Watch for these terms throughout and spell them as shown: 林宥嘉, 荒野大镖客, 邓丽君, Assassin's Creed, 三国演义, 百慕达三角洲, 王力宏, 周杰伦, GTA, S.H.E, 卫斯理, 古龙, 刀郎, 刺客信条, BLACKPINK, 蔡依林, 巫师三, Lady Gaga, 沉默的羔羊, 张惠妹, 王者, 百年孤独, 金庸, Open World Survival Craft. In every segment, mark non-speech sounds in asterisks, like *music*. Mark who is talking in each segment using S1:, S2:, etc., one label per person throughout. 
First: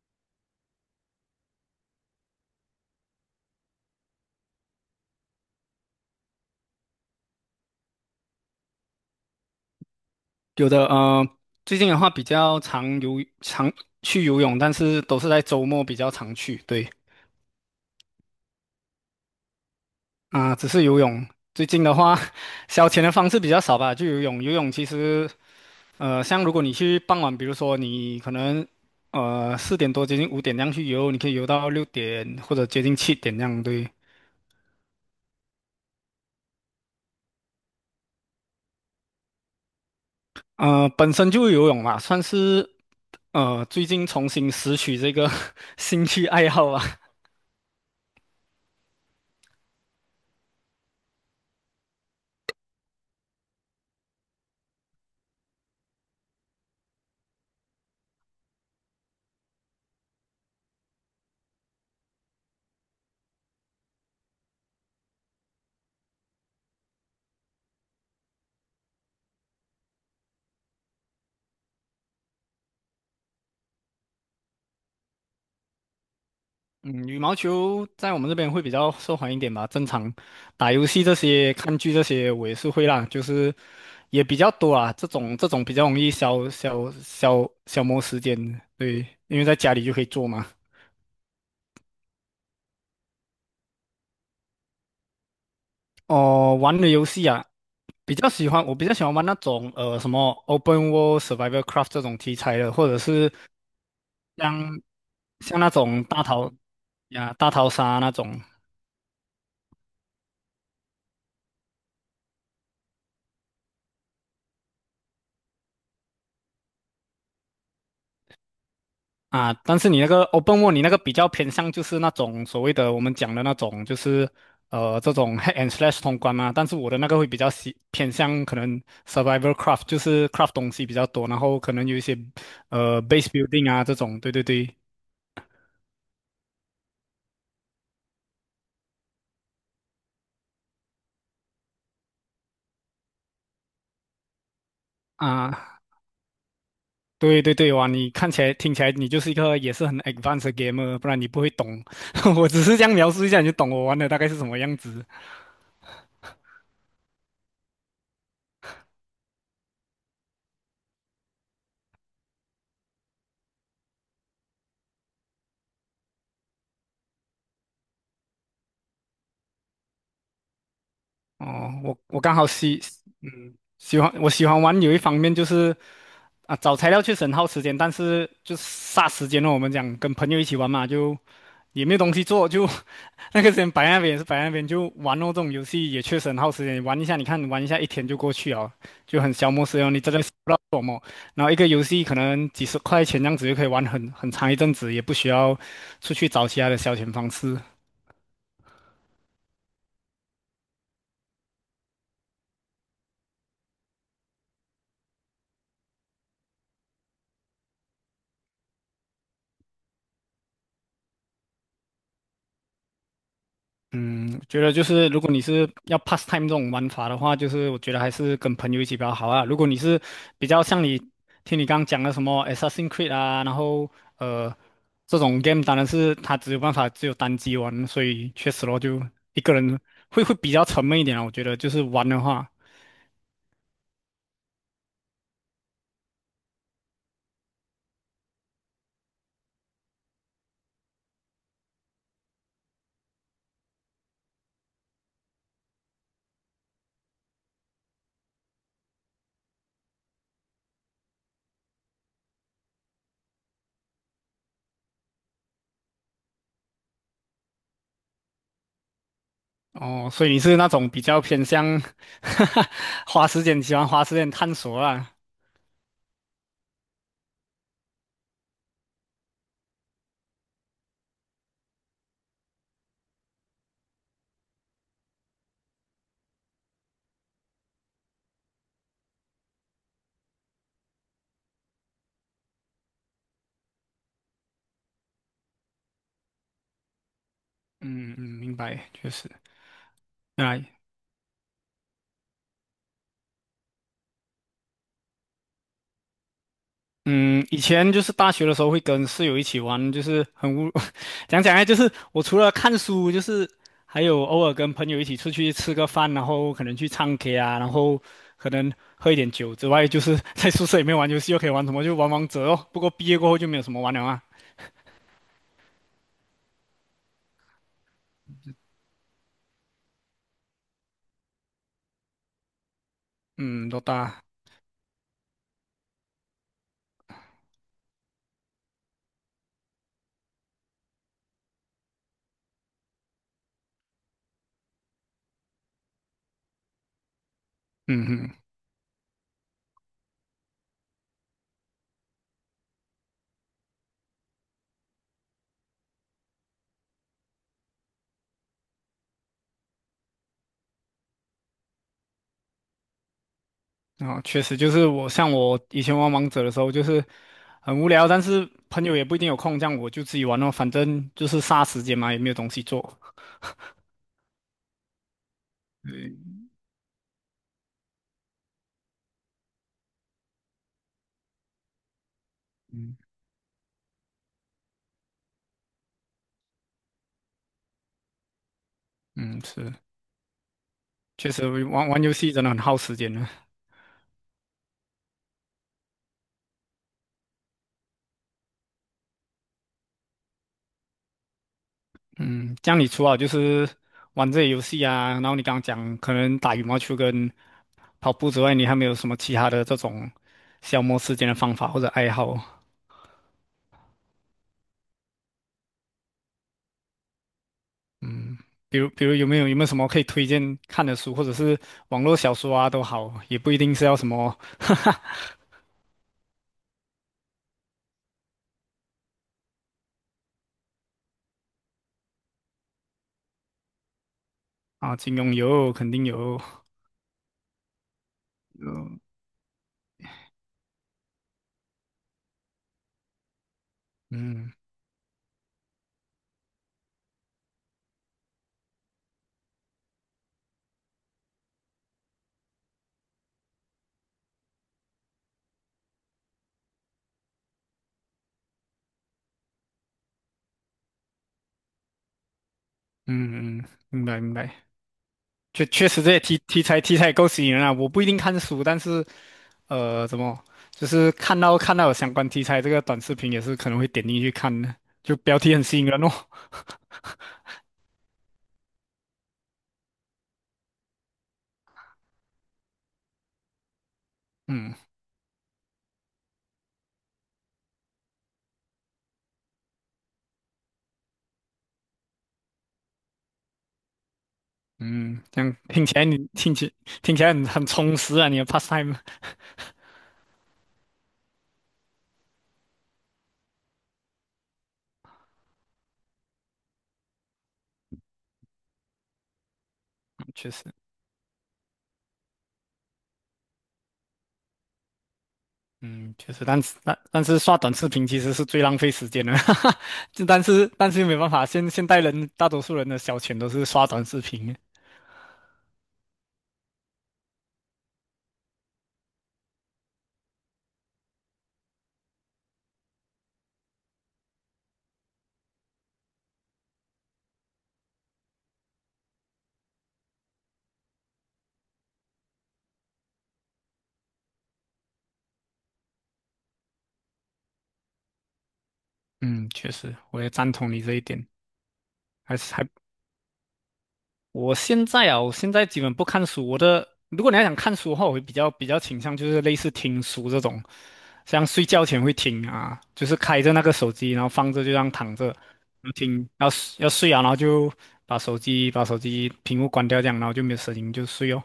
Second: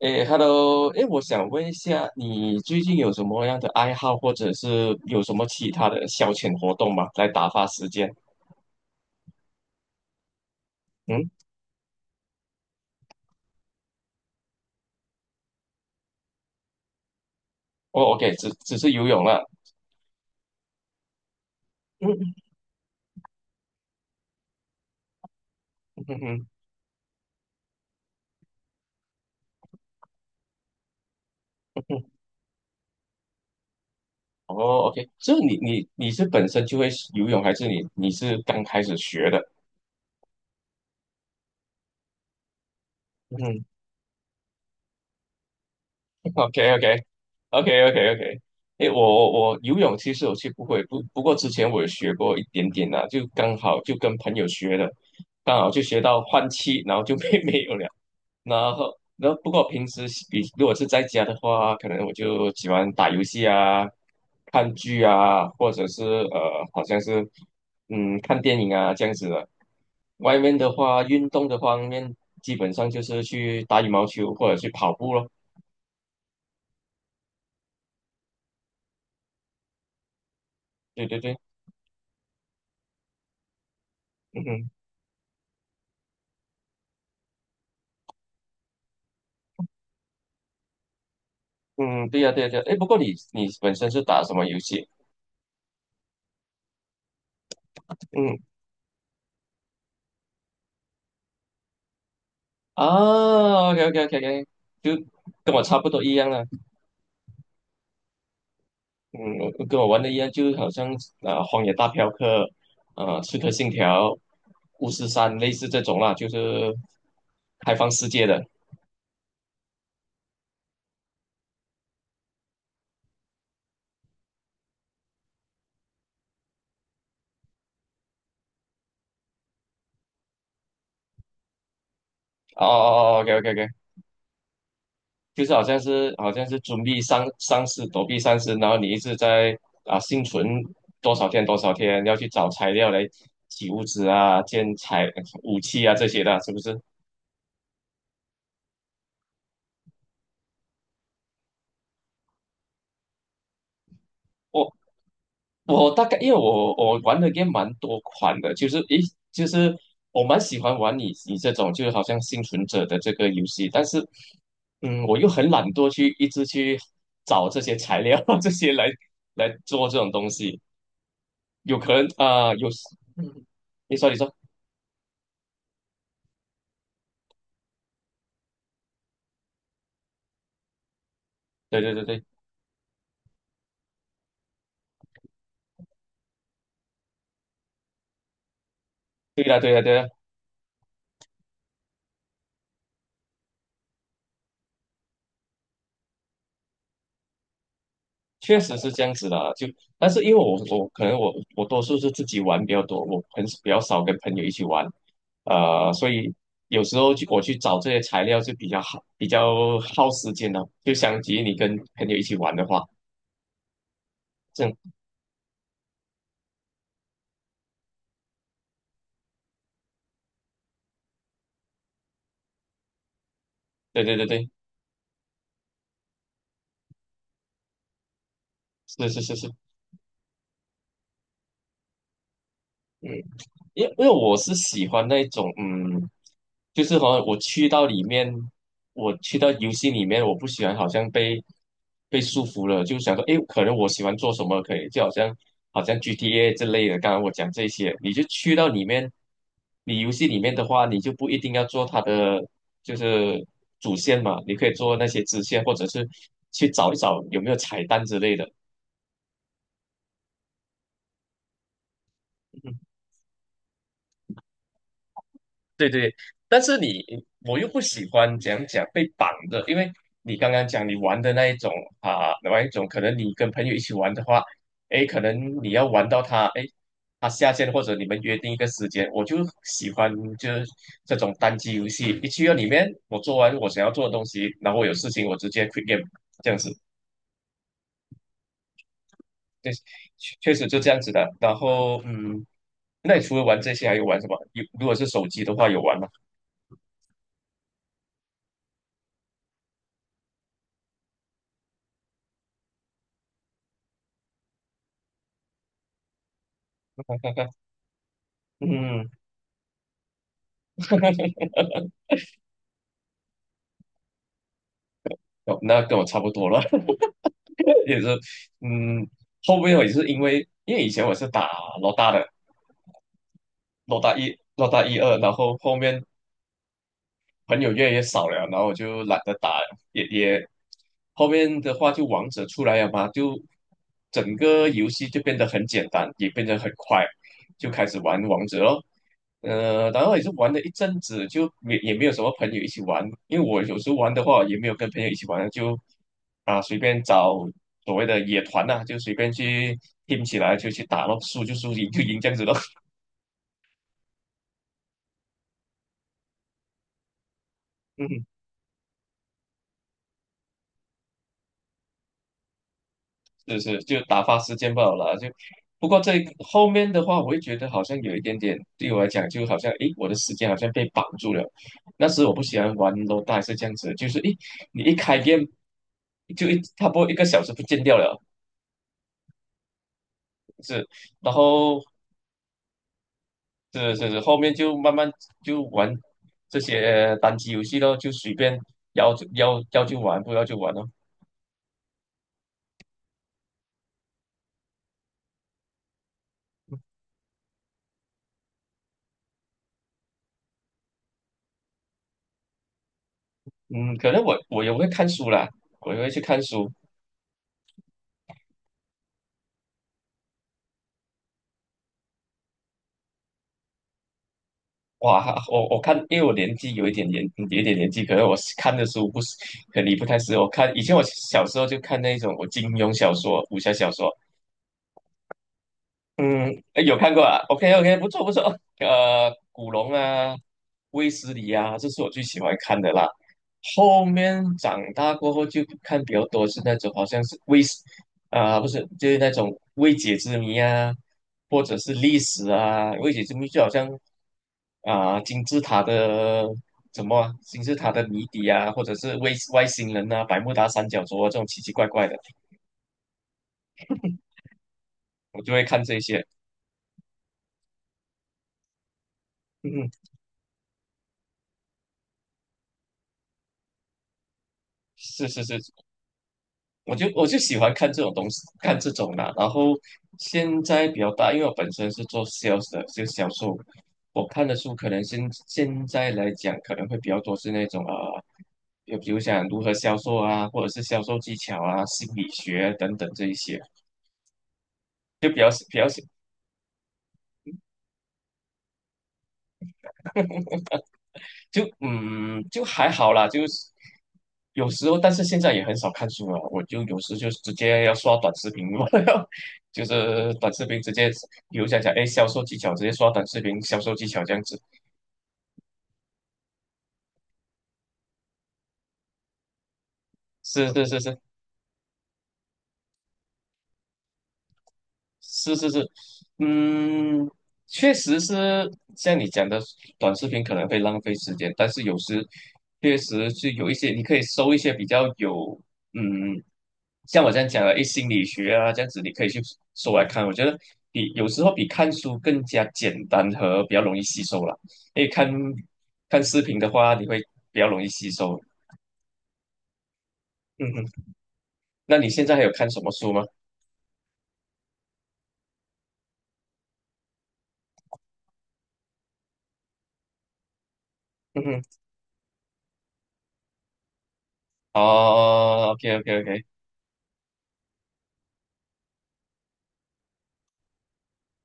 S1: 诶，Hello，诶，我想问一下，你最近有什么样的爱好，或者是有什么其他的消遣活动吗？来打发时间？
S2: 有的，
S1: 嗯，
S2: 最近的话比较常去游泳，但是都是在周末比较常去。对，
S1: 哦，OK，只是游泳了。
S2: 啊、只是游泳。最近的话，
S1: 嗯
S2: *laughs* 消遣的方式比较少吧，就游泳。游泳其实，
S1: 嗯
S2: 像
S1: 嗯
S2: 如果你去傍晚，比如说你可能，4点多接近5点那样去游，你可以游到
S1: 嗯
S2: 六
S1: 嗯，
S2: 点或者接近7点那样。对，
S1: 哦，OK，这你是本身就会游泳，还是你是刚开始学的？
S2: 本身就游泳嘛，算是
S1: 嗯
S2: 最近重新拾取这个 *laughs* 兴趣爱
S1: ，OK
S2: 好吧。
S1: OK OK OK OK，诶，我游泳其实我是不会，不过之前我有学过一点点啦、就刚好就跟朋友学的，刚好就学到换气，然后就没 *laughs* 没有了。然后不过平时比如果是在家的话，可能我就喜欢打游戏啊、看剧啊，或者是好像是看电影啊这样子的。外面的话，运动的方面，基本上就是去打羽毛球或者去跑步咯。
S2: 嗯，羽毛球在我们这边会比较受欢迎一点吧。正常打游戏
S1: 对
S2: 这
S1: 对对，
S2: 些、看剧这些，我也是会啦，就是也比
S1: 嗯
S2: 较
S1: 哼，
S2: 多啊。这种比较容易消磨时间，对，因为在家里就可以做嘛。
S1: 嗯，对呀、对呀、对呀、哎，不过你本身是打什么游戏？
S2: 哦，玩的游戏啊，比较
S1: 嗯
S2: 喜欢，我比较喜欢玩那种什么 Open World Survival Craft 这种题材的，或者是
S1: 啊，OK OK OK OK，
S2: 像
S1: 就跟
S2: 像
S1: 我
S2: 那
S1: 差不多
S2: 种
S1: 一样了。
S2: 大逃杀那种。
S1: 嗯，跟我玩的一样，就是好像啊，《荒野大镖客》啊，《刺客信条》《巫师三》类似这种啦，就是开放世界的。
S2: 啊，但是你那个 open world，你那个比较偏向就是那种所谓的我们讲的那种，就是这种 hack and slash 通关嘛。但是我的那个会比较喜偏向可能 survival craft，就是 craft 东西比较多，然后可能有一些
S1: 哦哦哦
S2: base
S1: ，OK OK OK，
S2: building 啊这种。对对对，
S1: 就是好像是准备丧尸躲避丧尸，然后你一直在啊幸存多少天多少天，要去找材料来起物资啊、建材武
S2: 啊，
S1: 器啊这些的，是不是？
S2: 对对对，哇，你看起来听起来你就是一个也是很 advanced 的 gamer，不然你不会懂。*laughs* 我只是这样描述一下，你就懂我玩的大概是什么
S1: 哦。
S2: 样子。
S1: 我大概因为我玩的 g a 蛮多款的，就是诶，就是我蛮喜欢玩你这种，就是好像幸存者的这个游戏，但是，嗯，我又很懒惰去一直去找这些材料 *laughs* 这些来做这种东西，
S2: 哦，
S1: 有可
S2: 我
S1: 能
S2: 我刚好
S1: 啊、有，
S2: 喜，
S1: 嗯
S2: 嗯，
S1: 你
S2: 喜
S1: 说
S2: 欢
S1: 你
S2: 我
S1: 说，
S2: 喜欢玩有一方面就是。啊，找材料确实很耗时间，但是就是霎时间哦，我们讲跟朋友一起玩嘛，就
S1: 对
S2: 也
S1: 对
S2: 没有
S1: 对
S2: 东西
S1: 对
S2: 做，就 *laughs* 那个时间摆在那边也是摆在那边，就玩哦。这种游戏也确实很耗时间，玩一下，你看玩一下一天就过去哦，就很
S1: 对
S2: 消
S1: 的
S2: 磨
S1: 对
S2: 时
S1: 的
S2: 间哦，
S1: 对
S2: 你真
S1: 的。
S2: 的是不知道做什么。然后一个游戏可能几十块钱这样子就可以玩很长一阵子，也不需要出去找其他的消遣方式。
S1: 确实是这样子的，就但是因为我可能我多数是自己玩比较多，我很比较少跟朋友一起玩，所以有时候去我去找这些材料就比较耗时间的，就相比于你跟朋友一起玩的话，
S2: 嗯，觉
S1: 这
S2: 得
S1: 样
S2: 就是如果你是要 pastime 这种玩法的话，就是我觉得还是跟朋友一起比较好啊。如果你是比较像你听你刚刚讲的什么 Assassin's Creed 啊，然后
S1: 对对对对，
S2: 呃这种 game，当然是它只有办法只有单机玩，所以确实咯，就
S1: 是是是
S2: 一
S1: 是，
S2: 个人会比较沉闷一点啊。我觉得就是玩的话，
S1: 嗯。因为我是喜欢那种，嗯，就是好像我去到里面，我去到游戏里面，我不喜欢好像被束缚了，就想说，诶，可能我喜欢做什么可以，就好像 GTA 之类的。刚刚我讲这些，你就去到里面，你游戏里面的话，你就不一定要做它的就是主线嘛，你可以做那些支线，或者是去找一找有没有彩蛋之类的。
S2: 哦，所以你是那种比较偏向 *laughs* 花时间喜欢花时间探索啦。
S1: 对对，但是你我又不喜欢讲被绑的，因为你刚刚讲你玩的那一种啊，玩一种可能你跟朋友一起玩的话，诶，可能你要玩到他，诶，他下线或者你们约定一个时间，我就喜欢就是这种单机游戏，一去到里面，我做完我想要做的东西，然后我有事情我直接 quit game 这样子，
S2: 嗯嗯，明白，确实，
S1: 对，确确
S2: 啊。
S1: 实就这样子的。然后那你除了玩这些还有玩什么？有如果是手机的话有玩吗？
S2: 嗯，以前就是大学的时候会跟室友一起玩，就是很无，*laughs* 讲讲啊，就是我除了看书，就是还有偶尔跟朋友一起出去吃个饭，然后可能去唱 K 啊，然后可能
S1: 嗯。
S2: 喝一点酒之外，就是在宿舍里面玩游
S1: *laughs*
S2: 戏，又可以玩什么，就玩王者哦。不过毕业过后就没有什么玩了啊。
S1: 哦，那跟我差不多了，*laughs* 也是，嗯，后面我也是因为以前我是打老大的，
S2: 嗯，多
S1: 老大
S2: 大？
S1: 一、老大一二，然后后面朋友越来越少了，然后我就懒得打了也后面的话就王者出来了嘛，就整个游戏就变得很简单，也变得很快，就开始
S2: 嗯
S1: 玩
S2: 哼，
S1: 王者咯。然后也是玩了一阵子，就也没有什么朋友一起玩，因为我有时候玩的话也没有跟朋友一起玩，就啊随便找所谓的野团呐、就随便去 team 起来就去打咯，输就输，赢就赢这样子咯。
S2: 然后确实就是像我以前玩王者的时候，就是很无聊，但
S1: *laughs*
S2: 是朋友也不一定有空，这样我就自己玩哦，反正就是杀时间嘛，也没有东西做。
S1: 是是，就打发时间罢了啦。就不过这
S2: 对
S1: 后面的话，我会觉得好像有一点点，对我来讲，就好像诶，我的时间好像被绑住了。那时我不喜欢玩 l o d 是这样子，就是诶，你一开 g 就一差不多一个小时不见掉了，
S2: 嗯，是，
S1: 是，
S2: 确
S1: 然
S2: 实
S1: 后
S2: 玩玩游戏真的很耗时间的。
S1: 是是是，后面就慢慢就玩这些单机游戏咯，就随便要就玩，不要就玩咯。
S2: 嗯，这样你除了就是玩这些游戏啊，然后你刚刚讲可能打羽毛球跟跑步之外，你还没有什么其他的这种消磨时间的方法或者爱好？
S1: 嗯，可能我也会看书啦，我也会去看书。
S2: 嗯，比如有没有什么可以推荐看的书，或者是网络小说啊都好，也不一定是要什么 *laughs*
S1: 哇，我看，因为我年纪有一点年纪，可能我看的书不是，可能你不太适合。我看以前我小时候就看那种我金庸小说、武侠小说，
S2: 啊，金庸有，肯定有，
S1: 嗯，哎有看过啊？OK OK，不错不错。
S2: 嗯
S1: 古龙啊，卫斯理啊，这是我最喜欢看的啦。后面
S2: 嗯
S1: 长大过后就看比较多是那种好像是卫斯啊、不是就是那种未解之谜啊，或者是历史啊。未解之谜就好像啊、金字塔的谜底啊，或者是外星人啊，百慕达三角洲啊这种奇奇怪怪的，
S2: 嗯嗯，明白明白。
S1: 我就会
S2: 确
S1: 看
S2: 确
S1: 这
S2: 实这些
S1: 些。
S2: 题材够吸引人啊！我不一定看书，但是
S1: 嗯，嗯
S2: 怎么就是看到有相关题材这个短视频，也是可能会点进去看的，就
S1: 是
S2: 标
S1: 是
S2: 题
S1: 是，
S2: 很吸引人哦。
S1: 我就喜欢看这种东西，看这种的。然后现在比较大，因为我本身是做 sales 的，就销售。我看的书
S2: 嗯
S1: 可能现在来讲，可能会比较多是那种就比如像如何销售啊，或者是销售技巧啊、心理学啊等等这一些，
S2: 嗯，
S1: 就比
S2: 这
S1: 较
S2: 样
S1: 比
S2: 听
S1: 较
S2: 起来你听起来很充实啊，你的 pastime。
S1: 就就还好啦，就是有时候，但是现在也很少看书了。我就有时就直接要刷短视频，*laughs* 我要就是
S2: *laughs* 确
S1: 短
S2: 实，
S1: 视频直接，比如讲，哎，销售技巧，直接刷短视频销售技巧这样子。
S2: 嗯，确实，但是刷短视频其实是最浪费时间的，*laughs* 哈哈。就但是
S1: 是是
S2: 但
S1: 是
S2: 是又没
S1: 是，
S2: 办法，现代人大多数人的消遣都是刷短视频。
S1: 是是是，嗯，确实是像你讲的，短视频可能会浪费时间，但是有时确实是有一些，你可以搜一些比较有，嗯，像我这样讲的，一心理学啊，这样子你可以去搜来看。我觉得比有时候比看书更加简单和比较容易吸收了，因为看看视频的话，你会比较容易吸收。
S2: 嗯，确实，我也赞同
S1: 嗯
S2: 你
S1: 哼，
S2: 这一点，
S1: 那你现在
S2: 还
S1: 还有
S2: 是还
S1: 看什么书吗？
S2: 我现在啊，我现在基本不看书。我的，如果你要想看书的话，我会比较倾向就是类似听书这种，
S1: 嗯
S2: 像
S1: 哼，
S2: 睡觉前会听啊，就是开着那个手机，然后放着就这样躺着，然
S1: 哦
S2: 后
S1: ，OK OK
S2: 听，
S1: OK，
S2: 要睡要睡啊，然后就把手机屏幕关掉这样，然后就没有声音就睡哦。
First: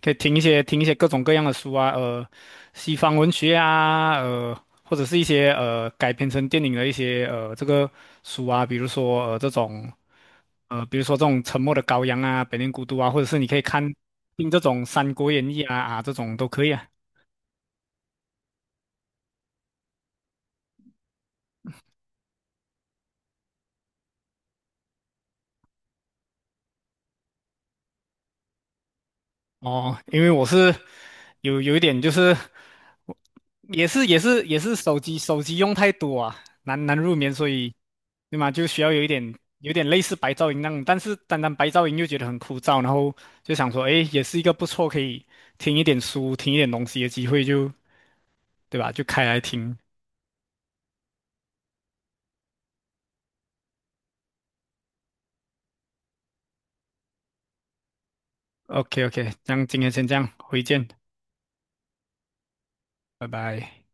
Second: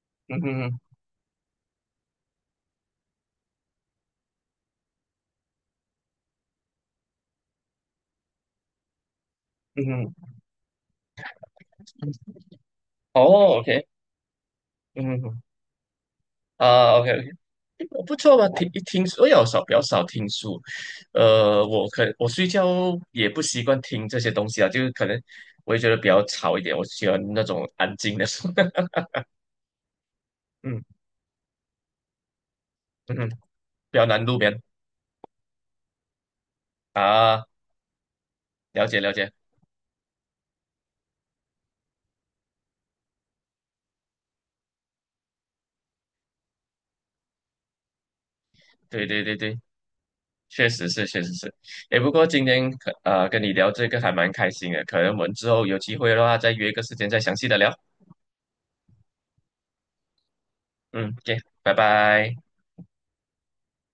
S2: 可以听
S1: 嗯
S2: 一些
S1: 哼
S2: 听一些各种各样的书啊。西方文学啊，或者是一些改编成电影的一些这个书啊，比如说呃这
S1: 嗯
S2: 种
S1: 哼。
S2: 呃比如说这种《沉默的羔羊》啊，《百年孤独》啊，或者是你可
S1: 哦
S2: 以看
S1: ，OK，
S2: 听这种《三国
S1: 嗯，
S2: 演义》啊这种都可以啊。
S1: 啊，OK，OK。不错吧？听一听，我比较少听书，我睡觉也不习惯听这些东西啊，就是可能我也觉得比较吵一点，我喜欢那种安静的书，*laughs*
S2: 哦，因为我是
S1: 嗯
S2: 有一点就是
S1: 嗯哼，
S2: 也
S1: 比较
S2: 是也
S1: 难入
S2: 是也
S1: 眠
S2: 是手机用太多啊，难入眠，
S1: 啊，
S2: 所以对吗？就需
S1: 了
S2: 要
S1: 解
S2: 有一
S1: 了解，
S2: 点有点类似白噪音那种，但是单单白噪音又觉得很枯燥，然后就想说，诶，也是一个不错可以听一点书、听一点东西的机会就，对吧？就
S1: 对对
S2: 开
S1: 对
S2: 来
S1: 对，
S2: 听。
S1: 确实是确实是，诶，不过今天跟你聊这个还蛮开心的，可能我们之后有机会的话再约一个时间再详细的聊，
S2: OK OK，这样今天先这样，回见，
S1: 嗯，OK，拜拜。
S2: 拜拜。